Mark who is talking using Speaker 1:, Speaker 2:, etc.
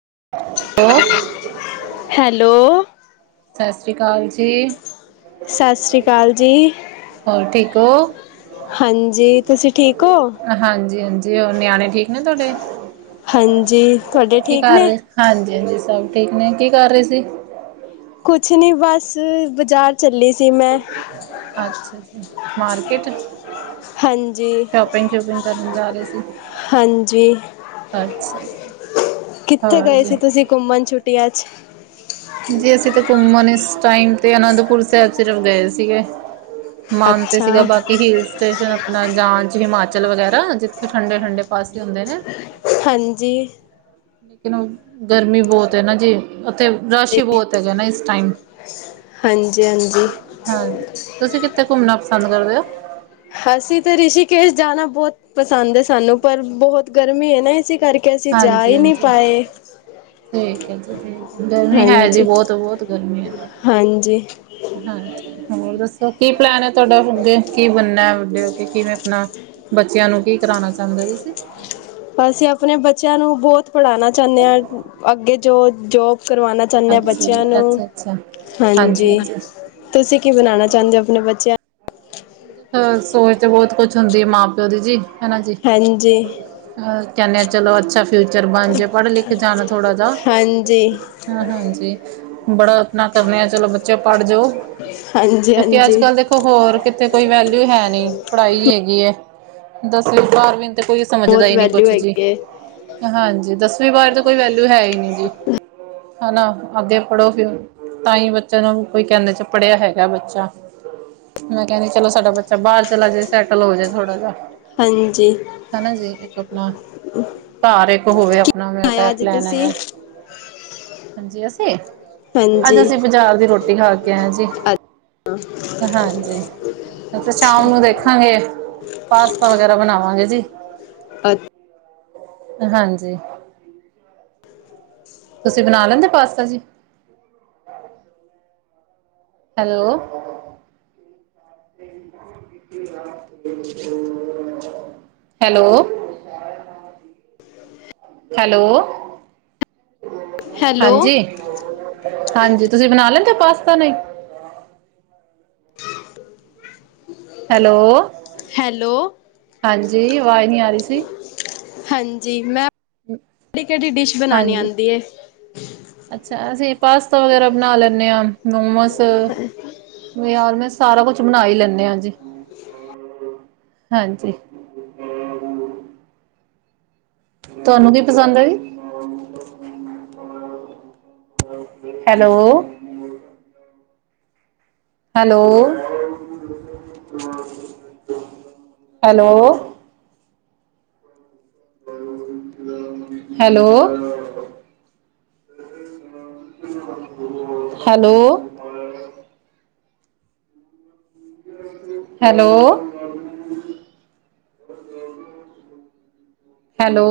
Speaker 1: [unintelligible]
Speaker 2: Hello
Speaker 1: Sat Sri ਅਕਾਲ ਜੀ।
Speaker 2: ਸਤਿ ਸ਼੍ਰੀ ਅਕਾਲ ਜੀ
Speaker 1: ਹੋਰ, ਠੀਕ ਹੋ।
Speaker 2: ਹਾਂਜੀਂ, ਤੁਸੀਂ ਠੀਕ ਹੋ।
Speaker 1: ਜੀ, ਹੋਰ ਨਿਆਣੇ ਠੀਕ ਨੇ ਤੁਹਾਡੇ,
Speaker 2: ਹਾਂਜੀ ਤੁਹਾਡੇ
Speaker 1: ਕੀ
Speaker 2: ਠੀਕ
Speaker 1: ਕਰ
Speaker 2: ਨੇ
Speaker 1: ਰਹੇ। ਹਾਂਜੀ- ਹਾਂਜੀ ਸਭ ਠੀਕ। ਠੀਕ ਨੇ, ਕੀ ਕਰ ਰਹੇ ਸੀ?
Speaker 2: ਕੁੱਛ ਨਹੀਂ, ਬਸ ਬਜ਼ਾਰ,
Speaker 1: ਅੱਛਾ ਜੀ, ਮਾਰਕਿਟ?
Speaker 2: ਹਾਂਜੀ
Speaker 1: ਸ਼ੋਪਿੰਗ ਸ਼ੂਪਿੰਗ ਕਰਨ ਜਾ ਰਹੇ ਸੀ।
Speaker 2: ਹਾਂਜੀ
Speaker 1: ਅੱਛਾ।
Speaker 2: ਕਿੱਥੇ
Speaker 1: ਹੋਰ
Speaker 2: ਗਏ
Speaker 1: ਜੀ
Speaker 2: ਸੀ। ਤੁਸੀਂ ਘੁੰਮਣ ਛੁੱਟੀਆਂ ਚ?
Speaker 1: ਜੀ, ਅਸੀਂ ਤੇ ਘੁੰਮਣ ਇਸ ਟਾਈਮ ਤੇ ਅਨੰਦਪੁਰ ਸਾਹਿਬ ਸਿਰਫ ਗਏ ਸੀਗੇ। ਮਨ ਤੇ
Speaker 2: ਅੱਛਾ
Speaker 1: ਸੀਗਾ। ਬਾਕੀ ਹਿਲ ਸਟੇਸ਼ਨ ਆਪਣਾ ਜਾਂਣ ਚ। ਹਿਮਾਚਲ ਵਗੈਰਾ, ਜਿੱਥੇ ਠੰਡੇ-ਠੰਡੇ ਪਾਸੇ ਹੁੰਦੇ ਨੇ।
Speaker 2: ਹਾਂਜੀ।
Speaker 1: ਲੇਕਿਨ ਗਰਮੀ ਬਹੁਤ ਹੈ ਨਾ ਜੀ ।ਉੱਥੇ ਰਸ਼ ਹੀ ਬਹੁਤ ਹੈਗਾ ਨਾ ਇਸ ਟਾਈਮ।
Speaker 2: ਹਾਂਜੀ ਹਾਂਜੀ
Speaker 1: ਹਾਂਜੀ, ਤੁਸੀਂ ਕਿੱਥੇ ਘੁੰਮਣਾ ਪਸੰਦ ਕਰਦੇ ਹੋ?
Speaker 2: ਅਸੀਂ ਤੇ, ਰਿਸ਼ੀਕੇਸ਼ ਜਾਣਾ ਬਹੁਤ ਪਸੰਦ ਹੈ। ਸਾਨੂੰ ਪਰ ਬਹੁਤ ਗਰਮੀ ਹੈ ਨਾ। ਇਸੀ ਕਰਕੇ, ਕੇ ਅਸੀ ਜਾ
Speaker 1: ਹਾਂਜੀ
Speaker 2: ਈ ਨੀ
Speaker 1: ਹਾਂਜੀ
Speaker 2: ਪਾਏ।
Speaker 1: ਠੀਕ ਹੈ। ਜੀ ਠੀਕ, ਗਰਮੀ ਹੈ ਜੀ
Speaker 2: ਹਾਂਜੀ
Speaker 1: ਬਹੁਤ ਬਹੁਤ ਗਰਮੀ ਆ।
Speaker 2: ਹਾਂਜੀ
Speaker 1: ਹਾਂਜੀ, ਹੋਰ ਦੱਸੋ ਕੀ ਪਲੈਨ ਹੈ? ਤੁਵਾਡਾ ਅੱਗੇ ਕੀ ਬਣਨਾ? ਵੜੇ ਓ ਕੇ ਕਿਵੇਂ ਆਪਣਾ, ਬੱਚਿਆਂ ਨੂੰ ਕੀ ਕਰਾਨਾ ਚਾਹੁੰਦੇ ਓ ਤੁਸੀਂ?
Speaker 2: ਅਸੀਂ ਆਪਣੇ ਬੱਚਿਆਂ ਨੂੰ ਬਹੁਤ ਪੜ੍ਹਾਣਾ ਚਾਣੇ ਹਾਂ। ਅੱਗੇ ਜੋ ਜੋਬ ਕਰਵਾਣਾ ਚਾਣੇ ਆ
Speaker 1: ਅੱਛਾ ਜੀ
Speaker 2: ਬੱਚਿਆਂ ਨੂੰ
Speaker 1: ਅੱਛਾ ਅੱਛਾ
Speaker 2: ਹਾਂਜੀ।, ਤੁਸੀਂ ਕੀ ਬਨਾਨਾ? ਚਾਂਹਦੇ ਓ ਆਪਣੇ ਬੱਚਿਆਂ ਨੂੰ।
Speaker 1: ਸੋਚ ਤੇ ਬਹੁਤ ਕੁੱਛ ਹੁੰਦੀ ਐ। ਮਾਂ ਪਿਓ ਦੀ ਜੀ।
Speaker 2: ਹਾਂਜੀ।
Speaker 1: ਅ ਕਹਿੰਨੇ ਆ ਚਲੋ ਅੱਛਾ ਫਿਊਚਰ ਬਣ ਜੇ ਪੜ੍ਹ ਲਿਖ ਜਾਣ ਥੋੜ੍ਹਾ ਜਿਆ।
Speaker 2: ਹਾਂਜੀ
Speaker 1: ਹਾਂ ਹਾਂਜੀ ਬੜਾ ਆਪਣਾ ਕਰਨੇ ਆ ਚਲੋ ਬੱਚੇ ਪੜ੍ਹ, ਜੋ,
Speaker 2: ਹਾਂਜੀ
Speaker 1: ਕਿਉਂਕਿ
Speaker 2: ਹਾਂਜੀ
Speaker 1: ਅੱਜ ਕੱਲ੍ਹ ਦੇਖੋ। ਹੋਰ ਕਿ ਕੋਈ ਵੈਲਊ ਹੈ ਨਹੀ, ਪੜ੍ਹਾਈ ਹੈਗੀ ਹੈ। ਦਸਵੀਂ ਬਾਰਵੀਂ। ਤੇ ਕੋਈ ਸਮਝਦਾ
Speaker 2: ਬਹੁਤ
Speaker 1: ਹੀ ਨਹੀਂ
Speaker 2: ਵੈਲਿਊ
Speaker 1: ਕੁੱਛ ਵੀ।
Speaker 2: ਹੈਗੀ ਹੈ
Speaker 1: ਹਾਂਜੀ ਦਸਵੀਂ ਬਾਰਵੀਂ ਤੇ ਕੋਈ ਵੈਲਿਯੂ ਹੈ ਹੀ ਨਹੀਂ ਜੀ। ਹੈਣਾ! ਅੱਗੇ ਪੜੋਗੇ ਤਾਂ ਈ ਬੱਚੇ ਨੂੰ ਕੋਈ ਕਹਿੰਦਾ ਅਛਾ ਪੜ੍ਹਿਆ ਹੈਗਾ ਬੱਚਾ। ਮੈਂ ਕਹਿੰਦੀ ਚਲੋ ਸਾਡਾ ਬੱਚਾ ਬਾਹਰ ਚਲਾ ਜਾੇ ਸੈਟਲ ਹੋ ਜਾੇ ਥੋੜਾ ਜਾਹਾ।
Speaker 2: ਹਾਂਜੀ।
Speaker 1: ਹੈਣਾ ਜੀ ਇੱਕ ਆਪਣਾ। ਘਰ ਇੱਕ ਹੋਵੇ ਆਪਣਾ ਮੇਰਾ ਤਾਂ
Speaker 2: ਆਇਆ
Speaker 1: ਐਹ
Speaker 2: ਅੱਜ
Speaker 1: ਪਲੈਨ
Speaker 2: ਤੁਸੀਂ
Speaker 1: ਹੈਗਾ। ਹਾਂਜੀ ਅਸੀਂ ਅੱਜ
Speaker 2: ਹਾਂਜੀ
Speaker 1: ਅਸੀਂ ਬਾਜ਼ਾਰ ਦੀ ਰੋਟੀ ਖਾ ਕੇ ਆਏ ਆਂ ਜੀ। ਹਾਂਜੀ
Speaker 2: [inaudible]
Speaker 1: ਸ਼ਾਮ ਨੂੰ ਦੇਖਾਂਗੇ ਪਾਸਤਾ ਵਗੈਰਾ ਬਣਾਵਾਂਗੇ ਜੀ।
Speaker 2: ਅ
Speaker 1: ਹਾਂਜੀ। ਤੁਸੀਂ ਬਣਾ ਲੈਂਦੇ ਓ ਪਾਸਤਾ ਜੀ? ਹੈਲੋ। ਹੈਲੋ। ਹੈਲੋ।
Speaker 2: ਹੈਲੋ
Speaker 1: ਹਾਂਜੀ, ਹਾਂਜੀ ਤੁਸੀਂ ਬਨਾ ਲੈ ਪਾਸਤਾ ਨਈ
Speaker 2: [unintelligible]
Speaker 1: ਹੈਲੋ,
Speaker 2: ਹੈਲੋ
Speaker 1: ਹਾਂਜੀ ਅਵਾਜ਼ ਨੀ ਆ ਰੀ ਸੀ।
Speaker 2: ਹਾਂਜੀ, ਮੈਂ ਕਿਹੜੀ ਡਿਸ਼ ਬਨਾਨੀ
Speaker 1: ਹਾਂਜੀ
Speaker 2: ਆਂਦੀ ਐਂ?
Speaker 1: ਅੱਛਾ ਅਸੀਂ ਪਾਸਤਾ ਵਗੈਰਾ ਬਨਾ ਲੈਂਨੇ ਆ, ਮੋਮੋਜ਼
Speaker 2: [unintelligible]
Speaker 1: ਯਾਰ ਮੈਂ ਸਾਰਾ ਕੁਛ ਬਨਾ ਈ ਲੈਂਨੇ ਆ ਜੀ। ਹਾਂਜੀ। ਤੁਆਨੂੰ ਕੀ ਪਸੰਦ ਏ ਈ? Hello hello hello hello hello hello hello